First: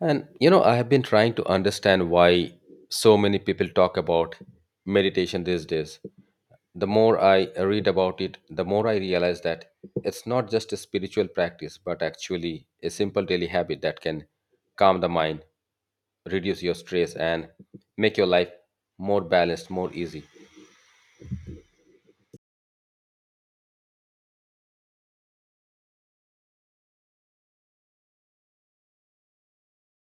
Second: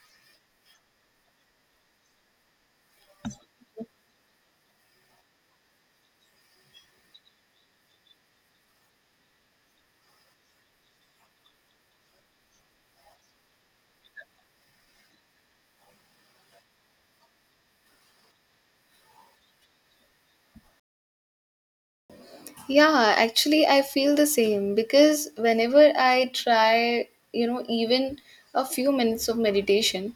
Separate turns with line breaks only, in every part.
And you know, I have been trying to understand why so many people talk about meditation these days. The more I read about it, the more I realize that it's not just a spiritual practice, but actually a simple daily habit that can calm the mind, reduce your stress, and make your life more balanced, more easy.
Yeah, actually, I feel the same because whenever I try, even a few minutes of meditation,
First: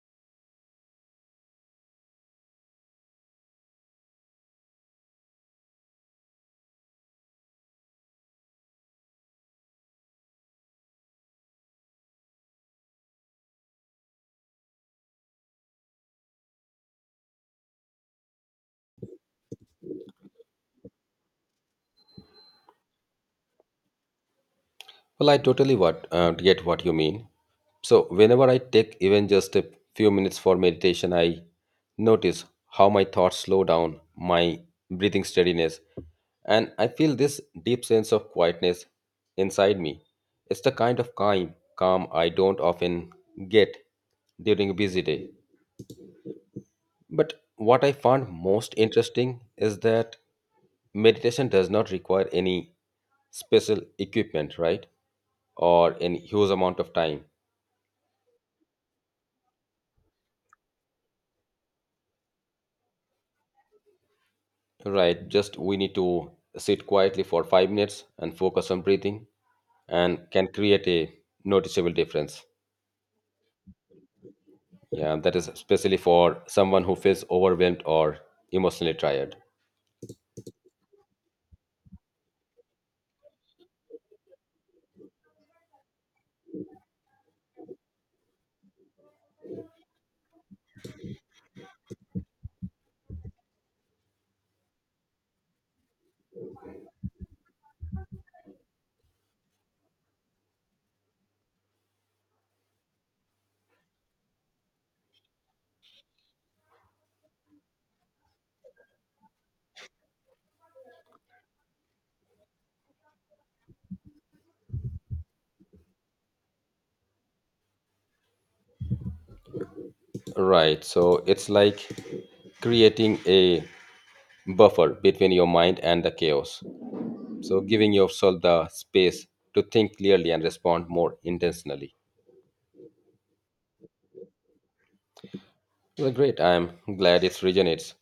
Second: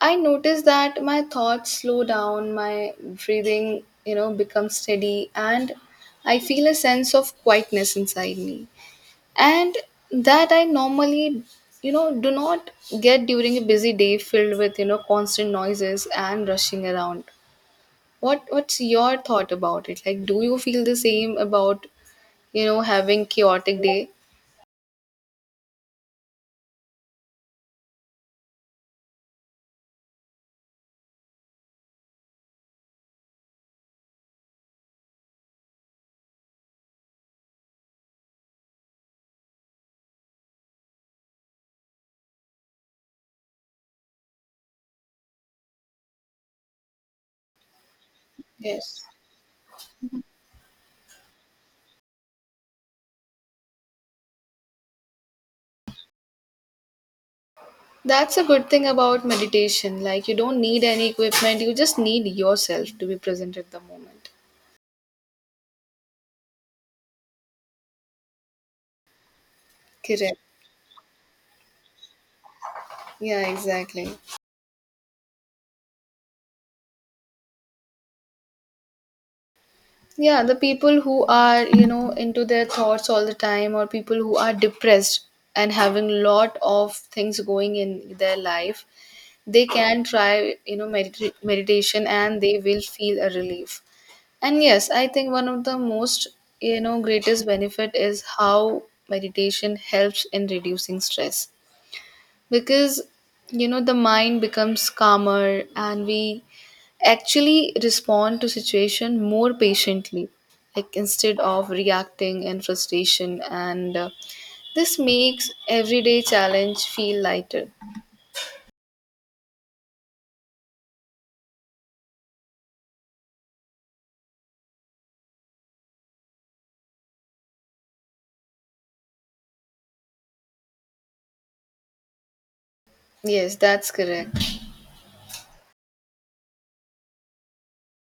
I notice that my thoughts slow down, my breathing, becomes steady, and I feel a sense of quietness inside me. And that I normally, do not get during a busy day filled with, constant noises and rushing around. What's your thought about it? Like, do you feel the same about having chaotic day.
Well, I totally what get what you mean. So whenever I take even just a few minutes for meditation, I notice how my thoughts slow down, my breathing steadiness, and I feel this deep sense of quietness inside me. It's the kind of calm I don't often get during a busy day. But what I found most
Yes.
interesting is that meditation does not require any special equipment, right? Or in huge amount of time.
That's a good thing about meditation. Like you don't need any equipment, you just need yourself to be present at the moment.
Right, just we need to sit quietly for 5 minutes and focus on breathing and
Correct.
can create a noticeable difference.
Yeah, exactly.
Yeah, that is especially for someone who feels overwhelmed or emotionally tired.
Yeah, the people who are into their thoughts all the time, or people who are depressed and having lot of things going in their life, they can try meditation and they will feel a relief. And yes, I think one of the most greatest benefit is how meditation helps in reducing stress, because the mind becomes calmer and we actually respond to situation more patiently, like instead of reacting in frustration and this makes everyday challenge feel lighter.
Right, so it's like creating a buffer between your mind and the chaos, so giving yourself the space to think clearly and respond more intentionally.
Yes, that's correct.
Well, great. I'm glad it resonates.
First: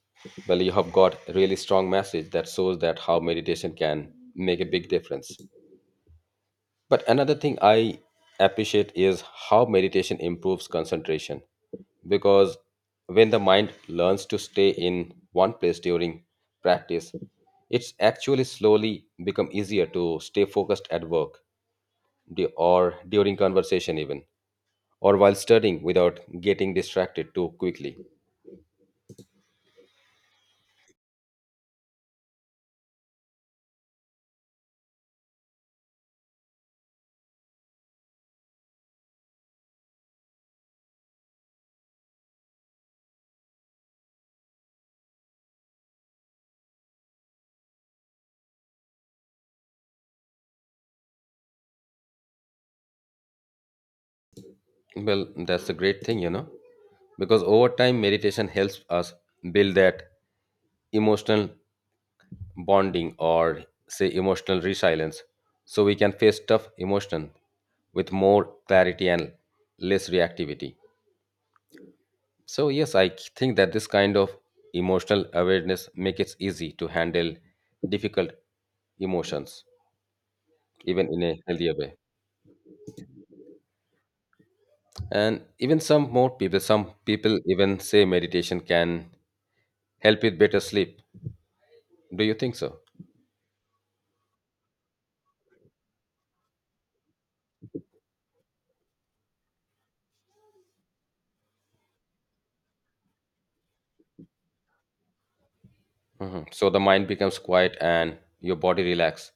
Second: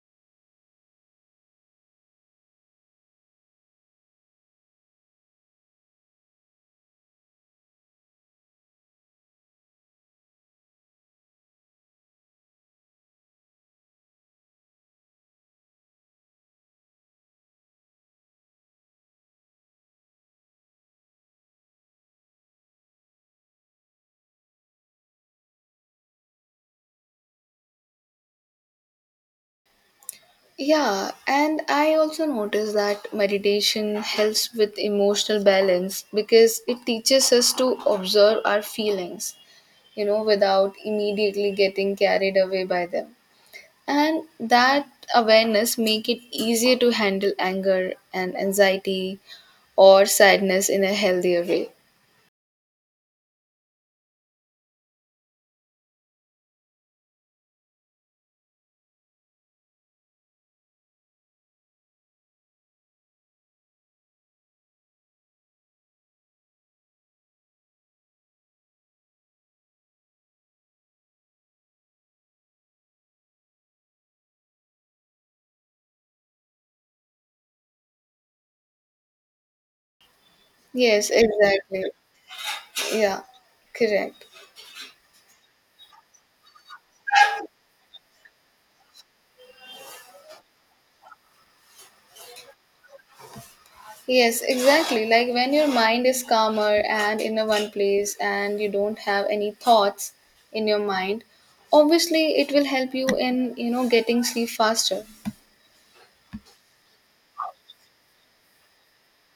Well, you have got really strong message that shows that how meditation can make a big difference. But another thing I appreciate is how meditation improves concentration, because when the mind learns to stay in one place during practice, it's actually slowly become easier to stay focused at work or during conversation even or while studying without getting distracted too quickly.
Yeah, and I also notice that meditation helps with emotional balance because it teaches us to observe our feelings without immediately getting carried away by them. And that awareness make it easier to handle anger and anxiety or sadness in a healthier way.
Well, that's a great thing, you know, because over time, meditation helps us build that emotional bonding or say emotional resilience so we can face tough emotion with more clarity and less reactivity. So yes, I think that this kind of emotional awareness makes it easy to handle difficult emotions
Yes,
even in a healthier
exactly.
way.
Yeah, correct.
And even some people even say meditation can help with better sleep. Do you think so?
Yes, exactly. Like when your mind is calmer and in a one place and you don't have any thoughts in your mind, obviously it will help you in getting sleep faster.
Hmm. So the mind becomes quiet and your body relax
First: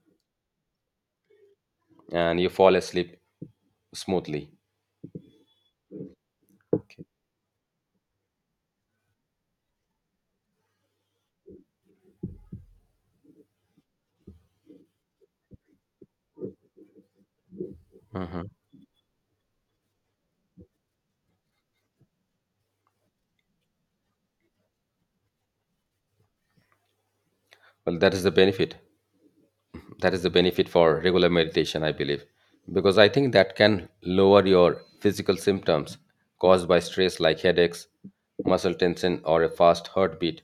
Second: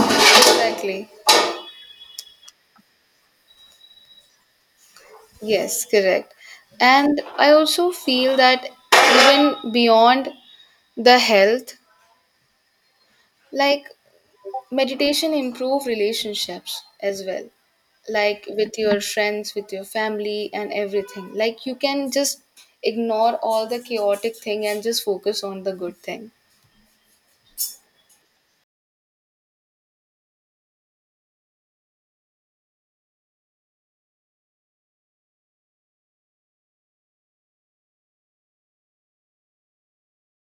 Exactly.
and you fall asleep smoothly.
Yes, correct. And I also feel that even beyond the health, like meditation improve relationships as well.
Hmm.
Like with your friends, with your family and everything. Like you can just ignore all the chaotic thing and just focus on the good thing.
Well, that is the benefit. That is the benefit for regular meditation, I believe, because I think that can lower your physical symptoms caused by stress like headaches, muscle tension, or a fast heartbeat.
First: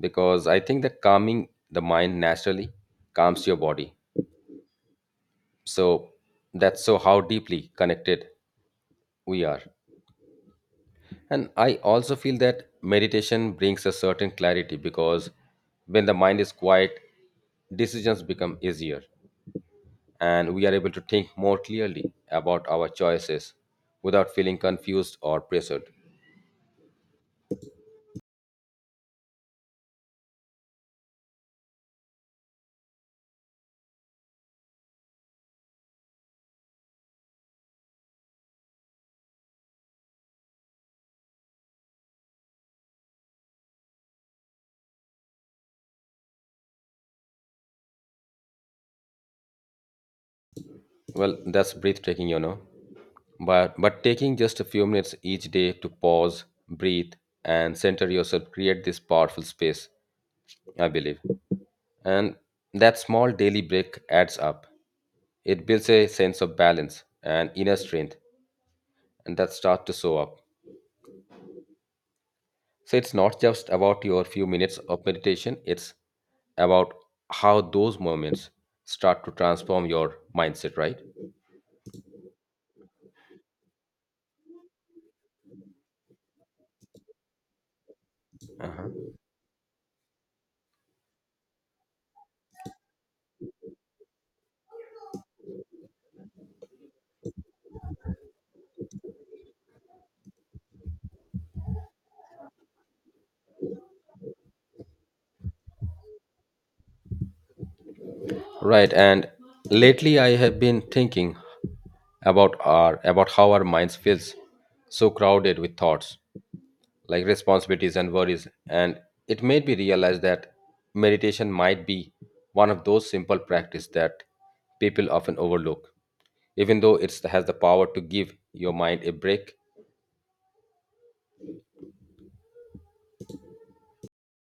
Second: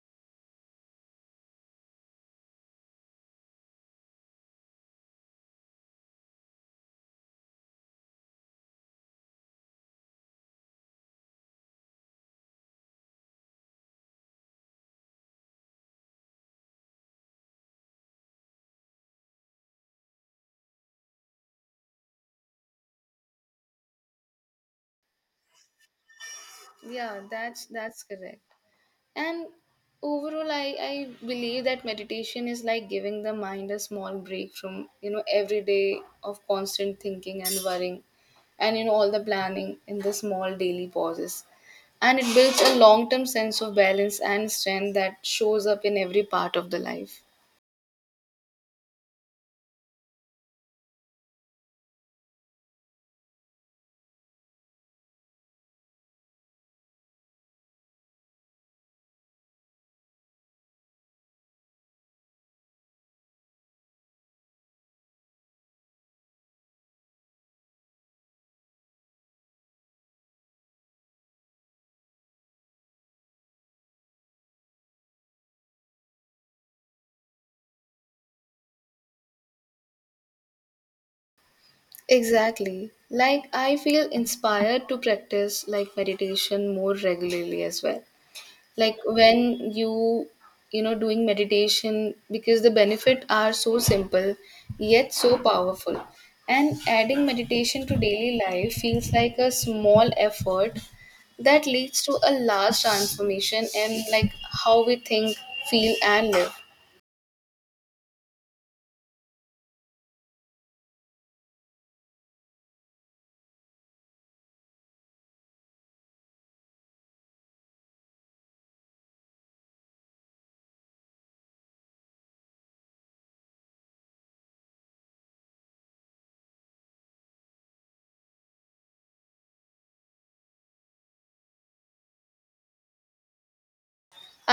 Because I think that calming the mind naturally calms your body. So that's so how deeply connected we are. And I also feel that meditation brings a certain clarity because when the mind is quiet, decisions become easier and we are able to think more clearly about our choices without feeling confused or pressured.
Yeah, that's correct. And overall, I believe that meditation is like giving the mind a small break from, every day of constant thinking and worrying and, all the planning in the small daily pauses. And it builds a long term sense of balance and strength that shows up in every part of the life.
Well, that's breathtaking, you know. But taking just a few minutes each day to pause, breathe, and center yourself create this powerful space, I believe. And that small daily break adds up. It builds a sense of balance and inner strength and that start to show up. So it's not just about your few minutes of meditation, it's about how those moments start to transform your mindset, right?
Exactly. Like, I feel inspired to practice like meditation more regularly as well, like when you know doing meditation, because the benefit are so simple yet so powerful, and adding meditation to daily life feels like a small effort that leads to a large transformation in like how we think, feel and live.
Right. And lately I have been thinking about how our minds feels so crowded with thoughts, like responsibilities and worries. And it made me realize that meditation might be one of those simple practice that people often overlook, even though it has the power to give your mind a break.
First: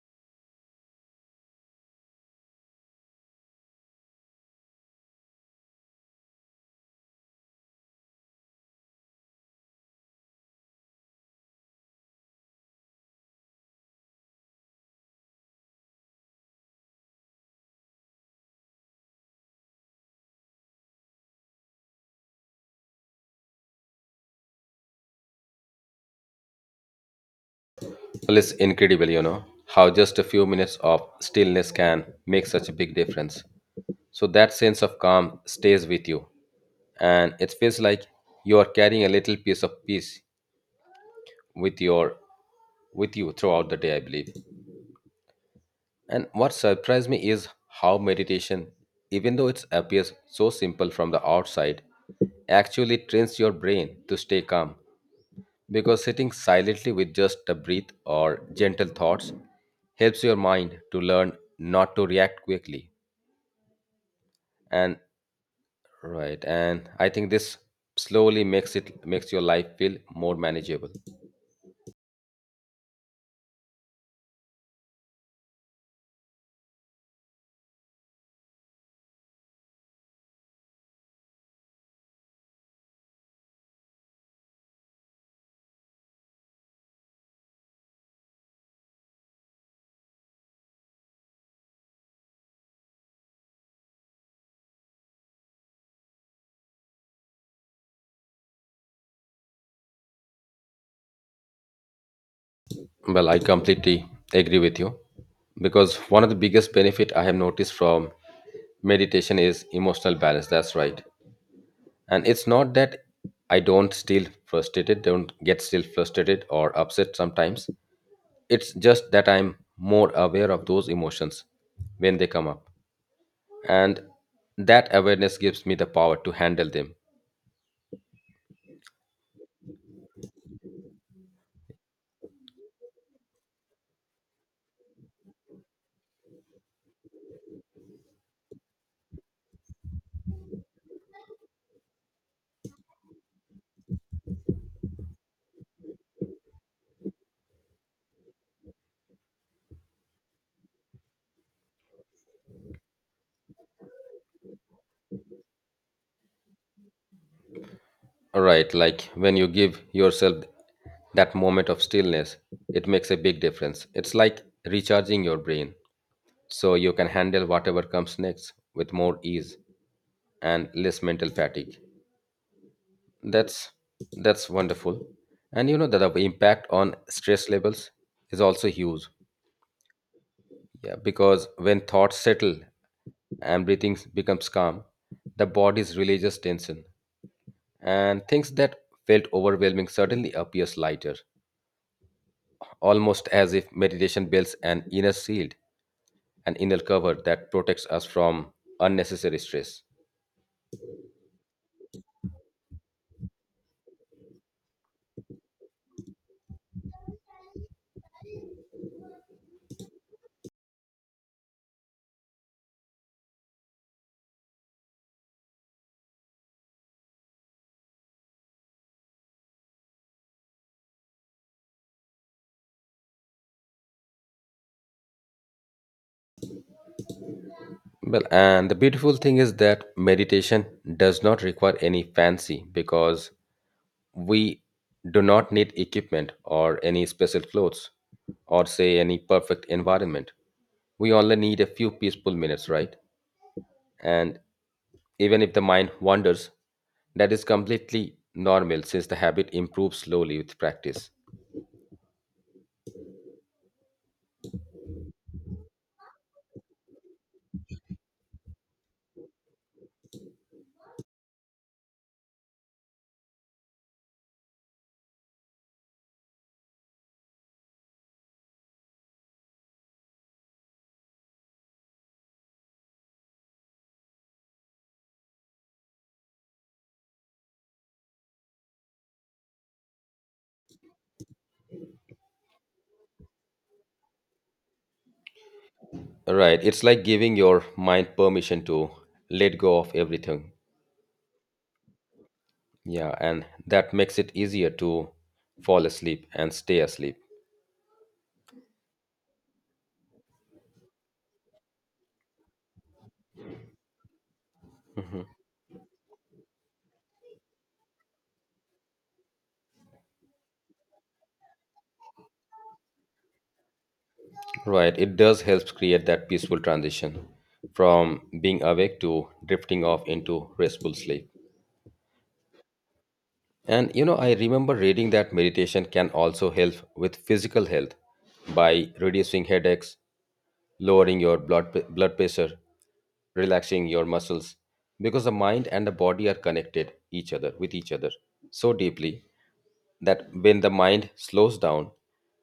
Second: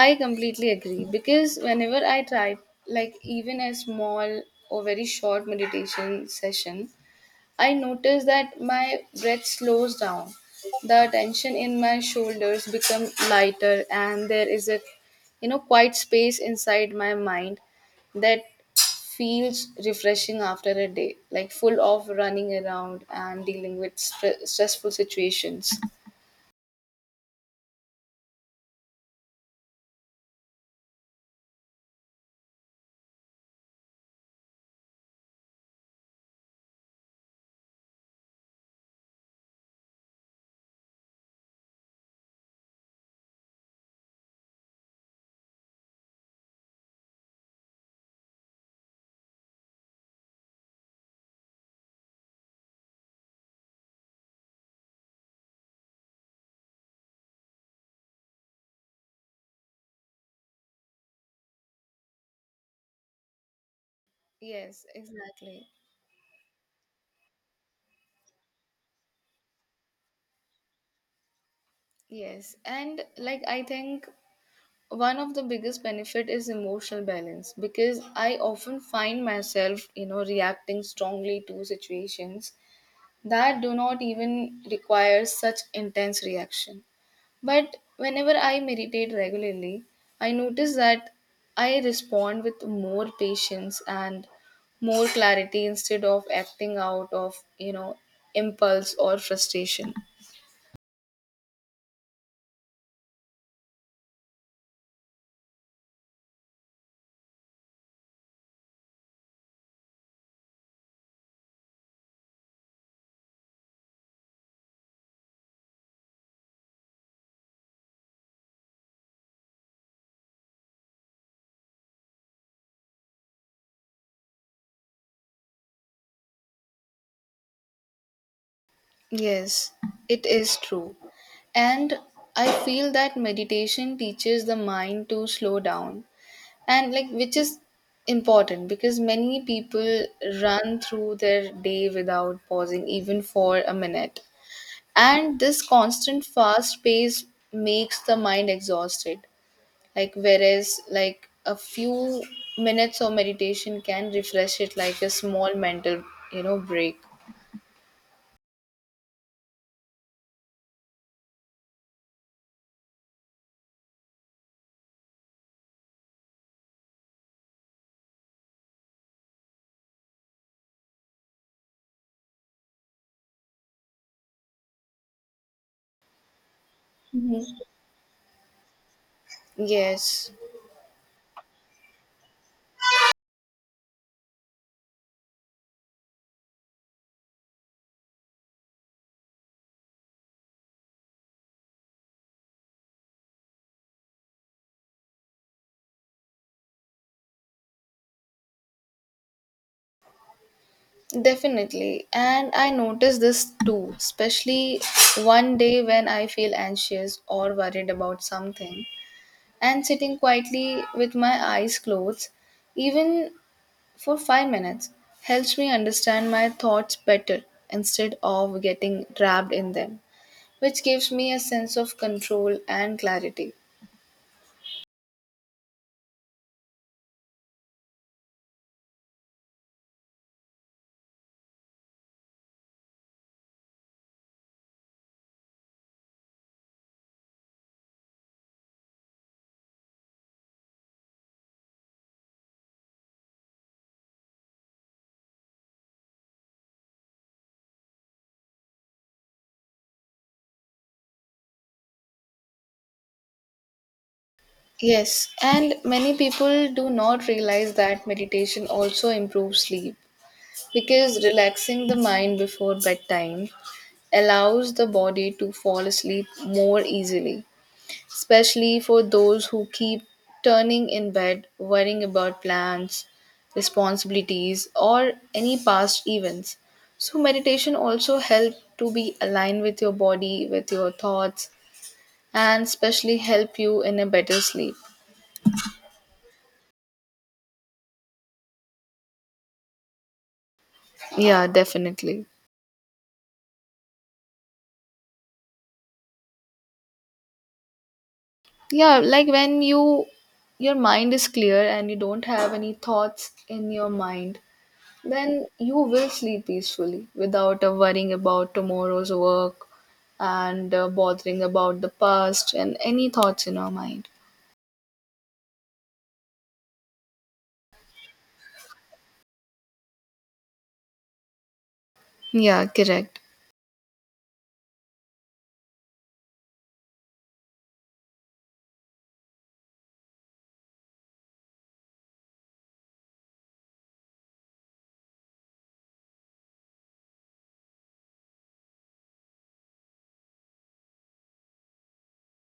I completely agree because whenever I try, like even a small or very short meditation session, I notice that my breath slows down. The tension in my shoulders become lighter and there is a quiet space inside my mind that feels refreshing after a day like full of running around and dealing with stressful situations.
Well, it's incredible, you know, how just a few minutes of stillness can make such a big difference. So that sense of calm stays with you, and it feels like you are carrying a little piece of peace with your with you throughout the day, I believe. And what surprised me is how meditation, even though it appears so simple from the outside, actually trains your brain to stay calm because sitting silently with just a breath or gentle thoughts helps your mind to learn not to react quickly.
Yes,
And
exactly.
right, and I think this slowly makes your life feel more manageable.
Yes, and like I think one of the biggest benefit is emotional balance, because I often find myself reacting strongly to situations that do not even require such intense reaction. But whenever I meditate regularly, I notice that I respond with more patience and more clarity instead of acting out of impulse or frustration.
Well, I completely agree with you because one of the biggest benefit I have noticed from meditation is emotional balance, that's right. And it's not that I don't still frustrated don't get still frustrated or upset sometimes. It's just that I'm more aware of those emotions when they come up. And that awareness gives me the power to handle them.
Yes, it is true. And I feel that meditation teaches the mind to slow down, and like which is important because many people run through their day without pausing even for a minute. And this constant fast pace makes the mind exhausted. Like whereas like a few minutes of meditation can refresh it like a small mental, break.
Right, like when you give yourself that moment of stillness, it makes a big difference. It's like recharging your brain so you can handle whatever comes next with more ease and less mental fatigue. That's that's wonderful. And you know that the impact on stress
Mhm.
levels is also huge.
Yes.
Yeah, because when thoughts settle and breathing becomes calm, the body's releases tension, and things that felt overwhelming suddenly appears lighter, almost as if meditation builds an inner shield, an inner cover that protects us from unnecessary stress.
Definitely. And I notice this too, especially one day when I feel anxious or worried about something and sitting quietly with my eyes closed, even for 5 minutes, helps me understand my thoughts better instead of getting trapped in them, which gives me a sense of control and clarity.
Well, and the beautiful thing is that meditation does not require any fancy because we do not need equipment or any special clothes or say any perfect environment. We only need a few peaceful minutes, right? And even if the mind wanders, that is completely normal since the habit improves slowly with practice.
Yes, and many people do not realize that meditation also improves sleep, because relaxing the mind before bedtime allows the body to fall asleep more easily, especially for those who keep turning in bed worrying about plans, responsibilities, or any past events. So, meditation also help to be aligned with your body, with your thoughts, and especially help you in a better sleep.
Right, it's like giving your mind permission to let go of everything.
Yeah, definitely.
Yeah, and that makes it easier to fall asleep and stay asleep.
Yeah, like when your mind is clear and you don't have any thoughts in your mind, then you will sleep peacefully without worrying about tomorrow's work and bothering about the past and any thoughts in our mind.
Right, it does help create that peaceful transition from being awake to drifting off into restful sleep.
Yeah, correct.
And you know, I remember reading that meditation can also help with physical health by reducing headaches, lowering your blood pressure, relaxing your muscles because the mind and the body are connected each other with each other so deeply that when the mind slows down,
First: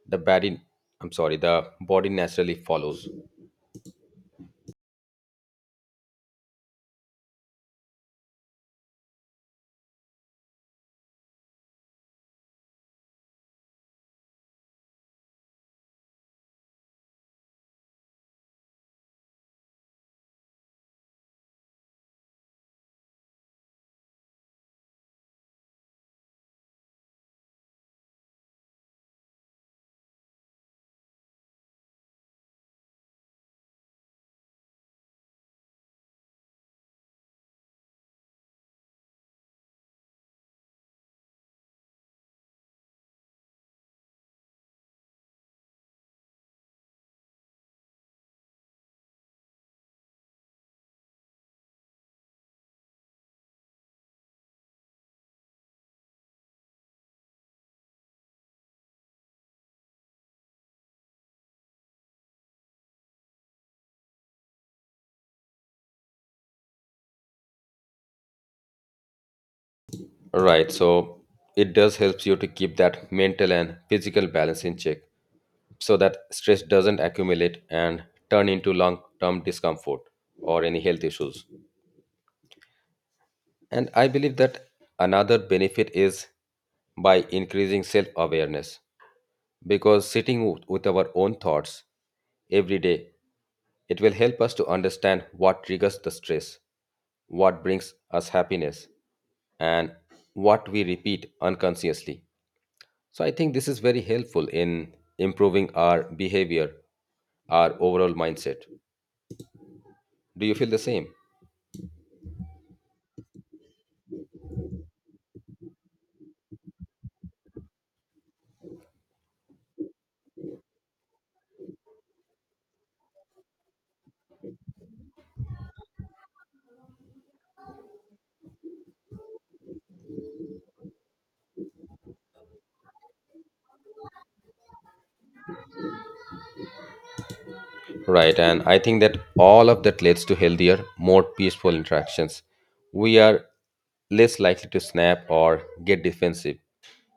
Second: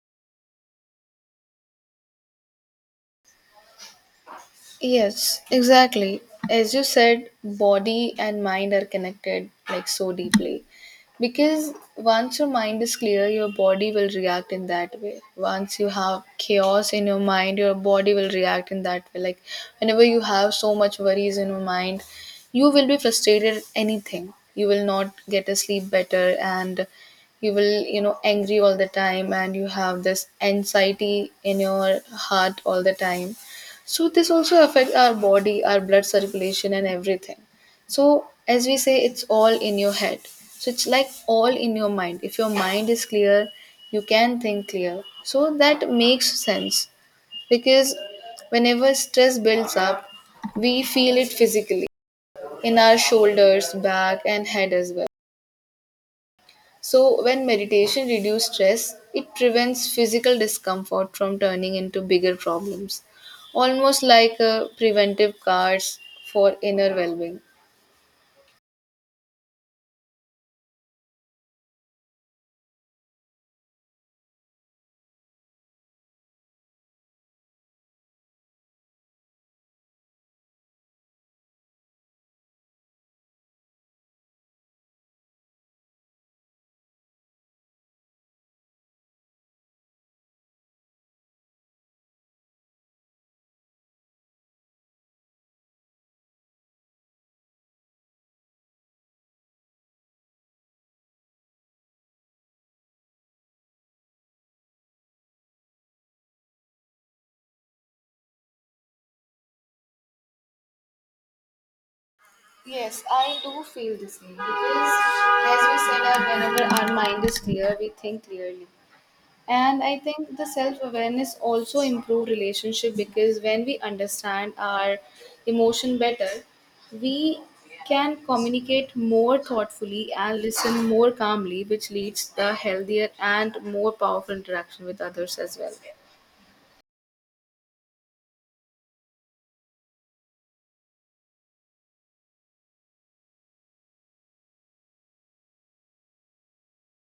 the body, I'm sorry, the body naturally follows.
Yes, exactly. As you said, body and mind are connected like so deeply. Because once your mind is clear, your body will react in that way. Once you have chaos in your mind, your body will react in that way. Like whenever you have so much worries in your mind, you will be frustrated at anything. You will not get a sleep better and you will, angry all the time, and you have this anxiety in your heart all the time. So this also affects our body, our blood circulation and everything. So as we say it's all in your head. So it's like all in your mind. If your mind is clear, you can think clear. So that makes sense because whenever stress builds up, we feel it physically in our shoulders, back and head as well. So, when meditation reduces stress, it prevents physical discomfort from turning into bigger problems, almost like preventive cards for inner well being.
Right, so it does helps you to keep that mental and physical balance in check so that stress doesn't accumulate and turn into long-term discomfort or any health issues. And I believe that another benefit is by increasing self-awareness, because sitting with our own thoughts every day it will help us to understand what triggers the stress, what brings us happiness, and what we repeat unconsciously. So I think this is very helpful in improving our behavior, our overall mindset. Do you feel the same?
Yes, I do feel the same because, as we said, whenever our mind is clear, we think clearly. And I think the self-awareness also improve relationship, because when we understand our emotion better, we can communicate more thoughtfully and listen more calmly, which leads the healthier and more powerful interaction with others as well.
Right, and I think that all of that leads to healthier, more peaceful interactions. We are less likely to snap or get defensive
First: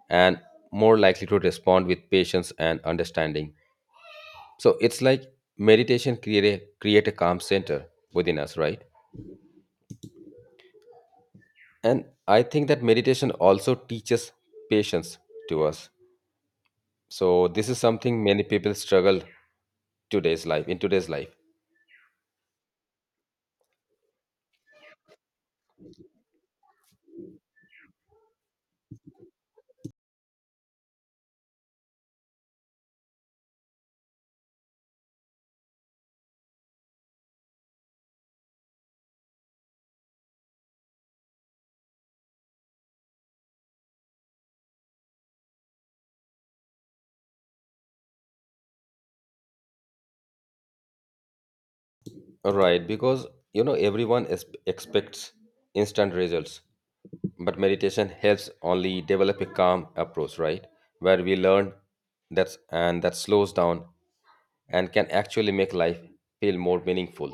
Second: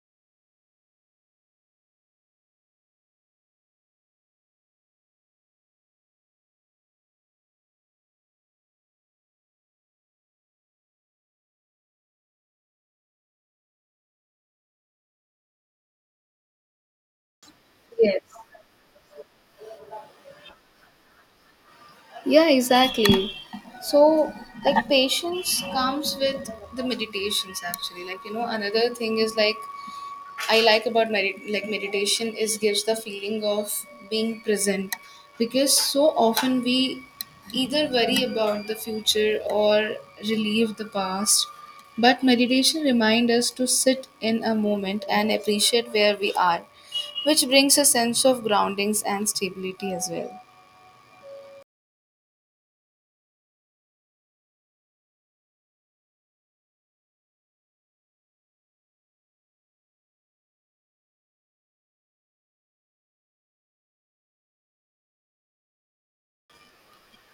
and more likely to respond with patience and understanding. So it's like meditation create a calm center within us, right? And I think that meditation also teaches patience to us. So this is
Yes.
something many people struggle today's life in today's life.
Yeah, exactly. So, like patience comes with the meditations actually. Like another thing is like I like about meditation is gives the feeling of being present, because so often we either worry about the future or relieve the past, but meditation reminds us to sit in a moment and appreciate where we are, which brings a sense of groundings and stability as well.
Right, because you know expects instant results, but meditation helps only develop a calm approach, right? Where we learn that slows down and can actually make life feel more meaningful.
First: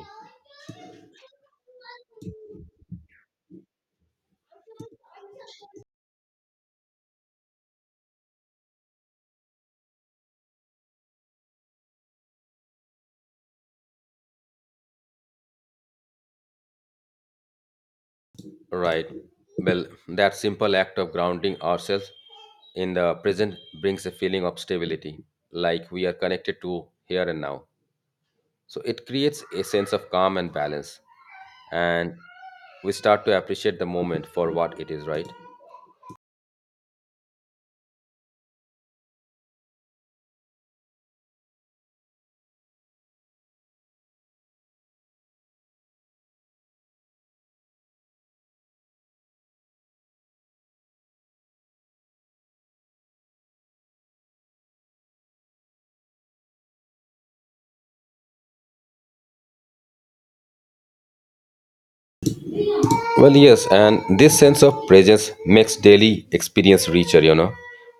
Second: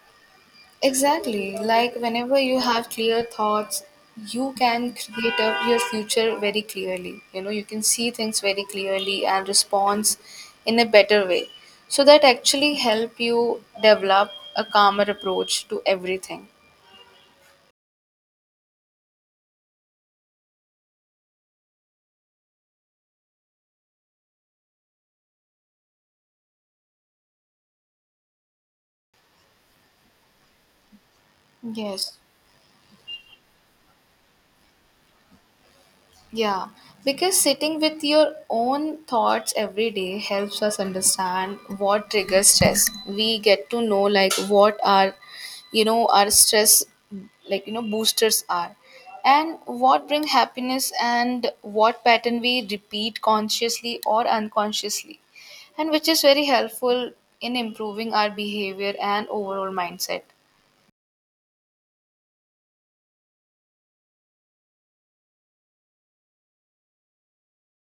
Exactly. Like whenever you have clear thoughts, you can create up your future very clearly. You know, you can see things very clearly and response in a better way. So that actually help you develop a calmer approach to everything.
Right. Well, that simple act of grounding ourselves in the present brings a feeling of stability, like we are connected to here and now. So it creates a sense of calm and balance,
Yes.
and we start to appreciate the moment for what it is, right?
Yeah, because sitting with your own thoughts every day helps us understand what triggers stress. We get to know like what our stress, like boosters are, and what bring happiness and what pattern we repeat consciously or unconsciously, and which is very helpful in improving our behavior and overall mindset.
Well, yes, and this sense of presence makes daily experience richer, you know,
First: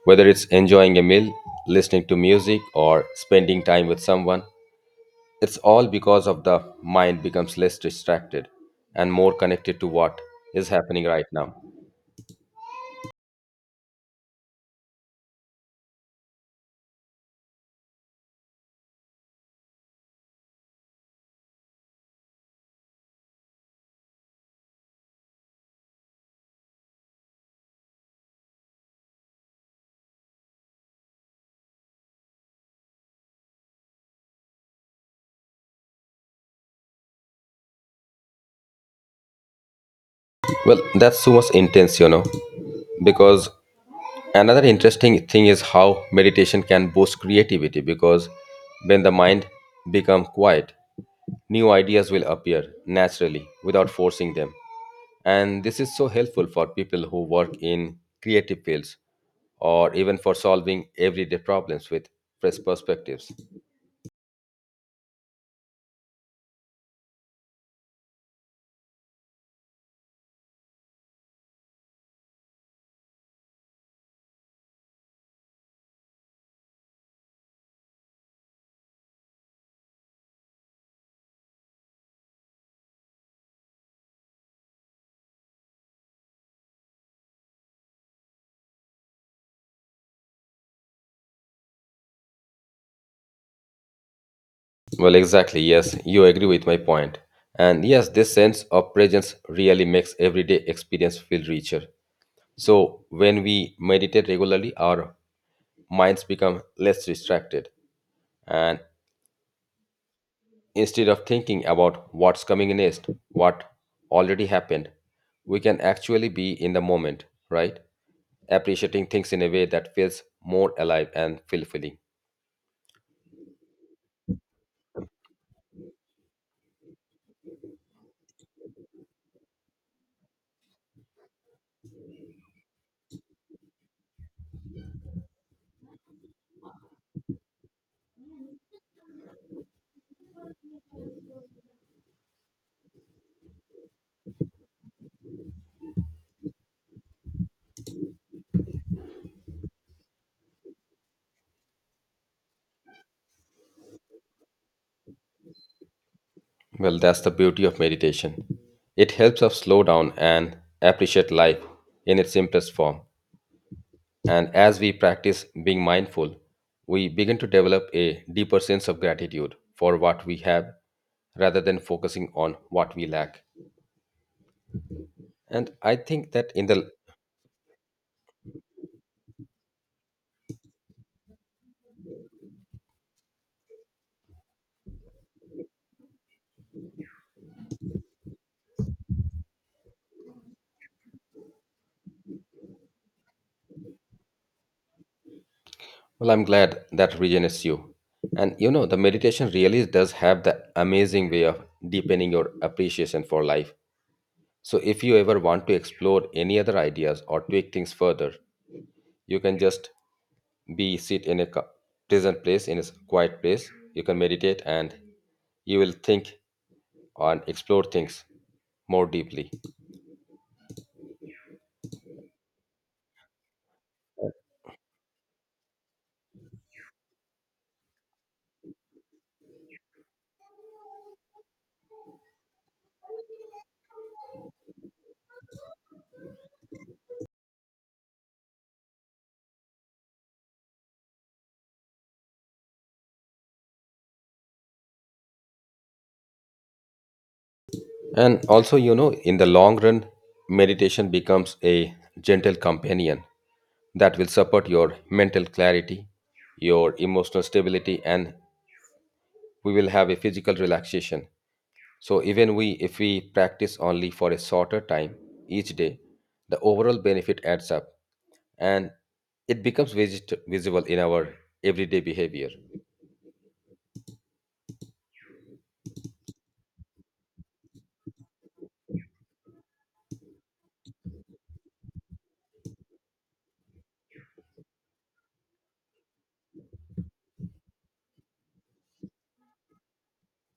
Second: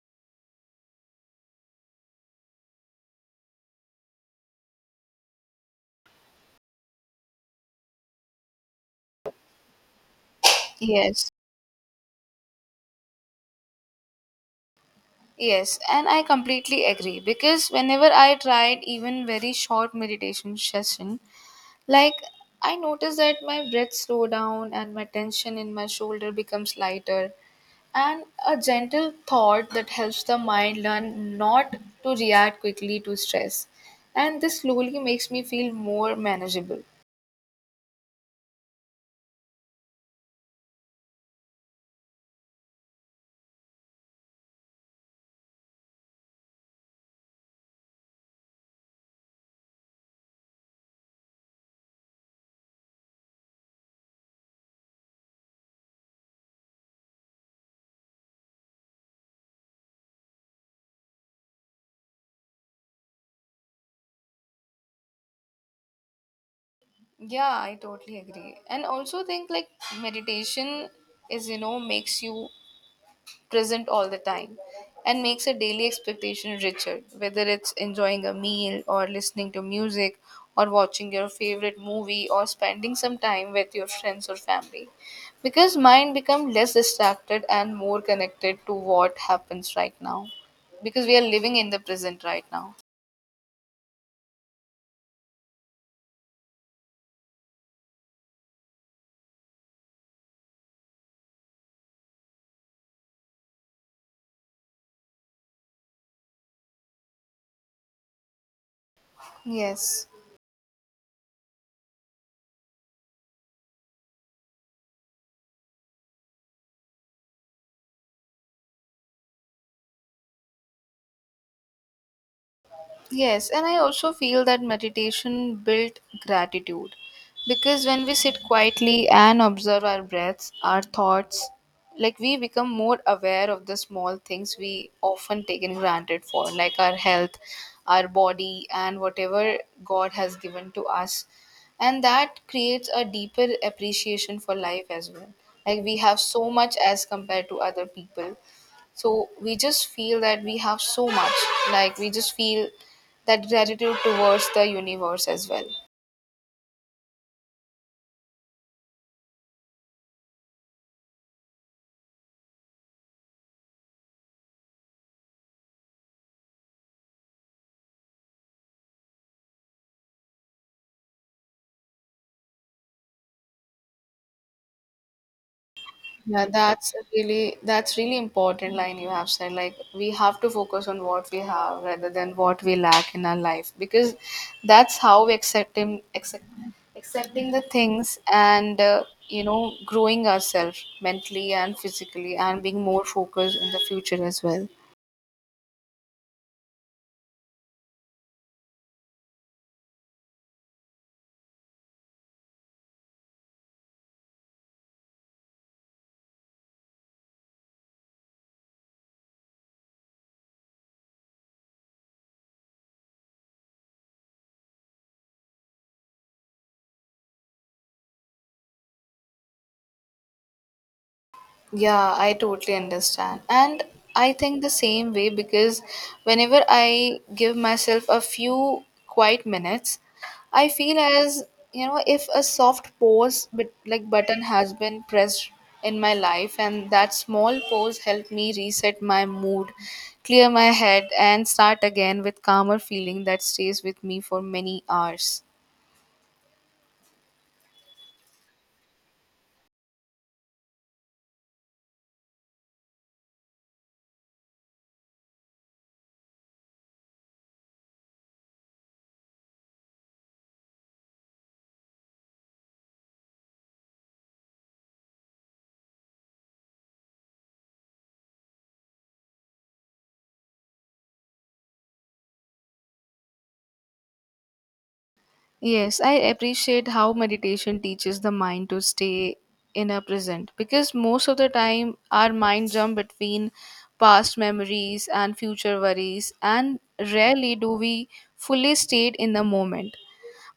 whether it's enjoying a meal, listening to music, or spending time with someone. It's all because of the mind becomes less distracted and more connected to what is happening right
Yes.
now.
Yes, and I completely agree because whenever I tried even very short meditation session, like I noticed that my breath slow down and my tension in my shoulder becomes lighter, and a gentle thought that helps the mind learn not to react quickly to stress, and this slowly makes me feel more manageable.
Well, that's so much intense, you know, because another interesting thing is how meditation can boost creativity because when the mind become quiet, new ideas will appear naturally without forcing them. And this is so helpful for people who work in creative fields or even for solving everyday problems with fresh perspectives.
Yeah, I totally agree. And also think like meditation is makes you present all the time and makes a daily expectation richer, whether it's enjoying a meal or listening to music or watching your favorite movie or spending some time with your friends or family. Because mind becomes less distracted and more connected to what happens right now. Because we are living in the present right now.
Well, exactly. Yes, you agree with my point. And yes, this sense of presence really makes everyday experience feel richer. So, when we meditate regularly, our minds become less distracted. And
Yes.
instead of thinking about what's coming next, what already happened, we can actually be in the moment, right? Appreciating things in a way that feels more alive and fulfilling.
Yes, and I also feel that meditation built gratitude, because when we sit quietly and observe our breaths, our thoughts, like we become more aware of the small things we often taken granted for, like our health, our body, and whatever God has given to us. And that creates a deeper appreciation for life as well. Like we have so much as compared to other people, so we just feel that we have so much, like we just feel that gratitude towards the universe as well.
Well, that's the beauty of meditation. It helps us slow down and appreciate life in its simplest form. And as we practice being mindful, we begin to develop a deeper sense of gratitude for what we have rather than focusing on what we lack. And I think
Yeah,
that in the
that's a really important line you have said, like we have to focus on what we have rather than what we lack in our life, because that's how we accepting the things and growing ourselves mentally and physically and being more focused in the future as well.
well, I'm glad that regenerates you. And you know, the meditation really does have the amazing way of deepening your appreciation for life. So if you ever want to explore any other ideas or take things further, you can just be sit in a co- pleasant place in a quiet place, you can meditate and you will think and explore things more deeply.
Yeah, I totally understand. And I think the same way because whenever I give myself a few quiet minutes, I feel as, if a soft pause but like button has been pressed in my life, and that small pause helped me reset my mood, clear my head and start again with calmer feeling that stays with me for many hours.
And also you know in the long run meditation becomes a gentle companion that will support your mental clarity, your emotional stability, and we will have a physical relaxation. So even we if we practice only for a shorter time each day, the overall benefit adds up and it becomes visible in our everyday behavior.
Yes, I appreciate how meditation teaches the mind to stay in a present, because most of the time our mind jump between past memories and future worries, and rarely do we fully stay in the moment.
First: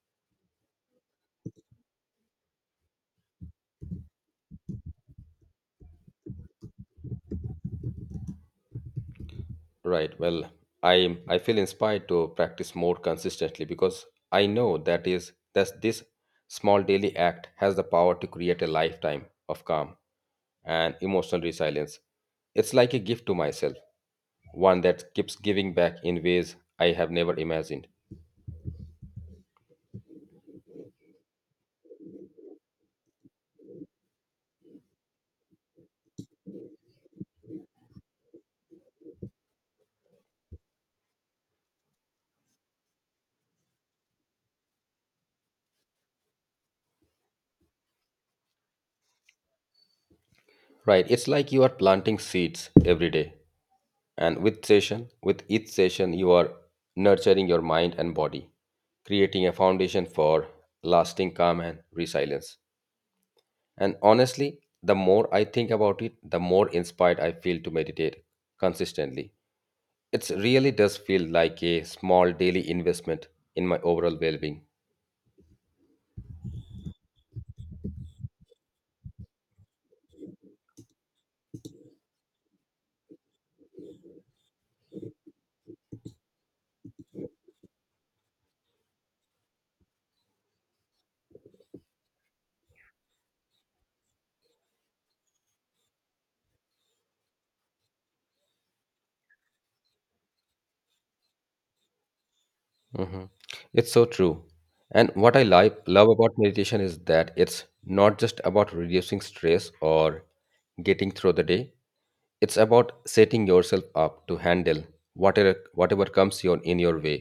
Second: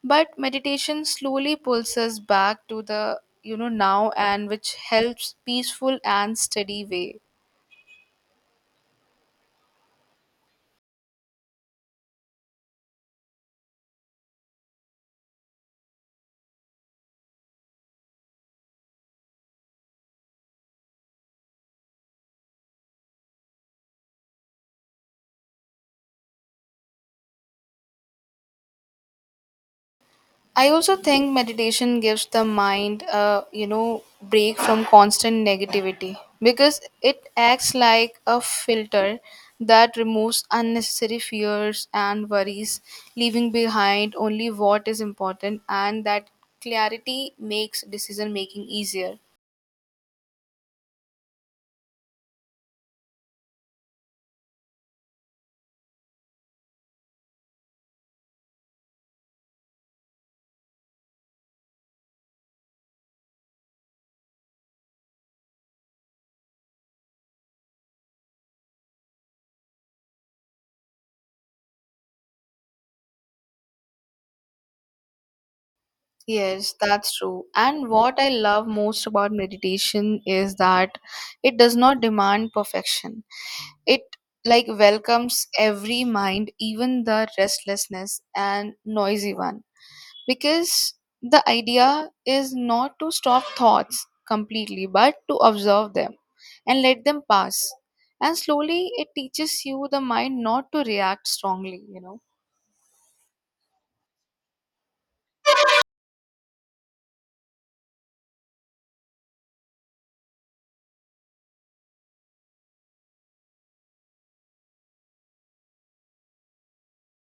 But meditation slowly pulls us back to the now, and which helps peaceful and steady way.
Right. Well, I feel inspired to practice more consistently because I know that is that this small daily act has the power to create a lifetime of calm and emotional resilience. It's like a gift to myself, one that keeps giving back in ways I have never imagined.
I also think meditation gives the mind a break from constant negativity, because it acts like a filter that removes unnecessary fears and worries, leaving behind only what is important, and that clarity makes decision making easier.
Right, it's like you are planting seeds every day. And with each session, you are nurturing your mind and body, creating a foundation for lasting calm and resilience. And honestly, the more I think about it, the more inspired I feel to meditate consistently. It really does feel like a small daily investment in my overall well being.
Yes, that's true. And what I love most about meditation is that it does not demand perfection. It like welcomes every mind, even the restlessness and noisy one. Because the idea is not to stop thoughts completely, but to observe them and let them pass. And slowly it teaches you the mind not to react strongly.
Hmm. It's so true. And what love about meditation is that it's not just about reducing stress or getting through the day. It's about setting yourself up to handle whatever comes in your way,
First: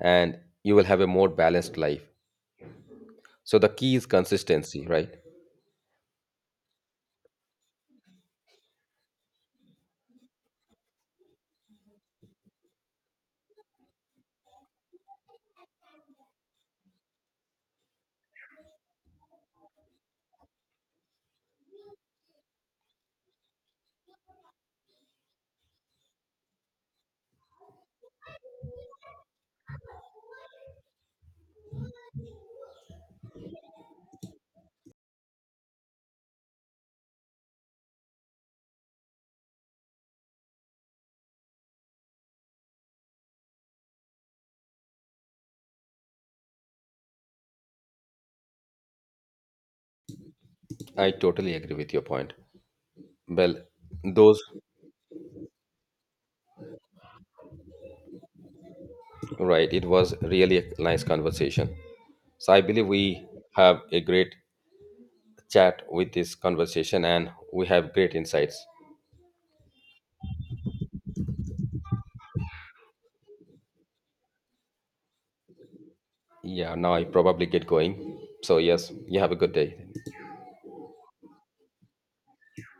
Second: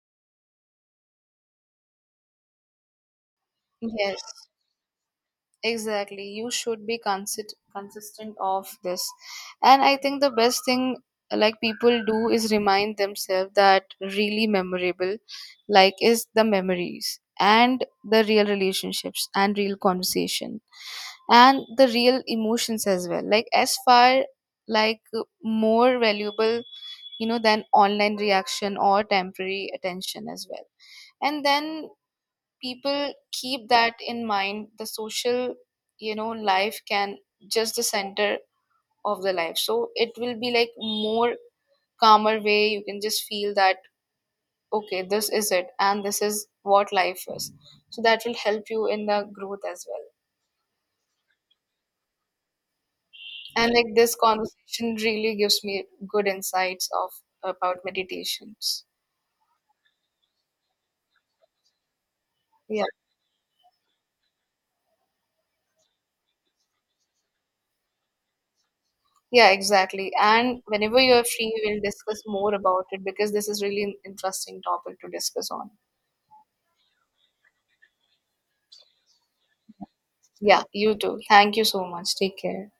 and you will have a more balanced life. So the key is
Yes.
consistency, right?
Exactly. You should be consistent of this. And I think the best thing like people do is remind themselves that really memorable like is the memories and the real relationships and real conversation and the real emotions as well. Like as far, like more valuable, than online reaction or temporary attention as well. And then people keep that in mind, the social life can just the center of the life, so it will be like more calmer way you can just feel that okay this is it and this is what life is, so that will help you in the growth as well.
I totally agree with your point. Well,
And like this
those
conversation really gives me good insights of about meditations.
right. It was really a nice conversation. So I
Yeah.
believe we have a great chat with this conversation and we have great insights.
Yeah, exactly, and whenever you are free we'll discuss more about it because this is really an interesting topic to discuss on.
Yeah, now I probably get going. So, yes, you have a good day.
Yeah, you too. Thank you so much. Take care.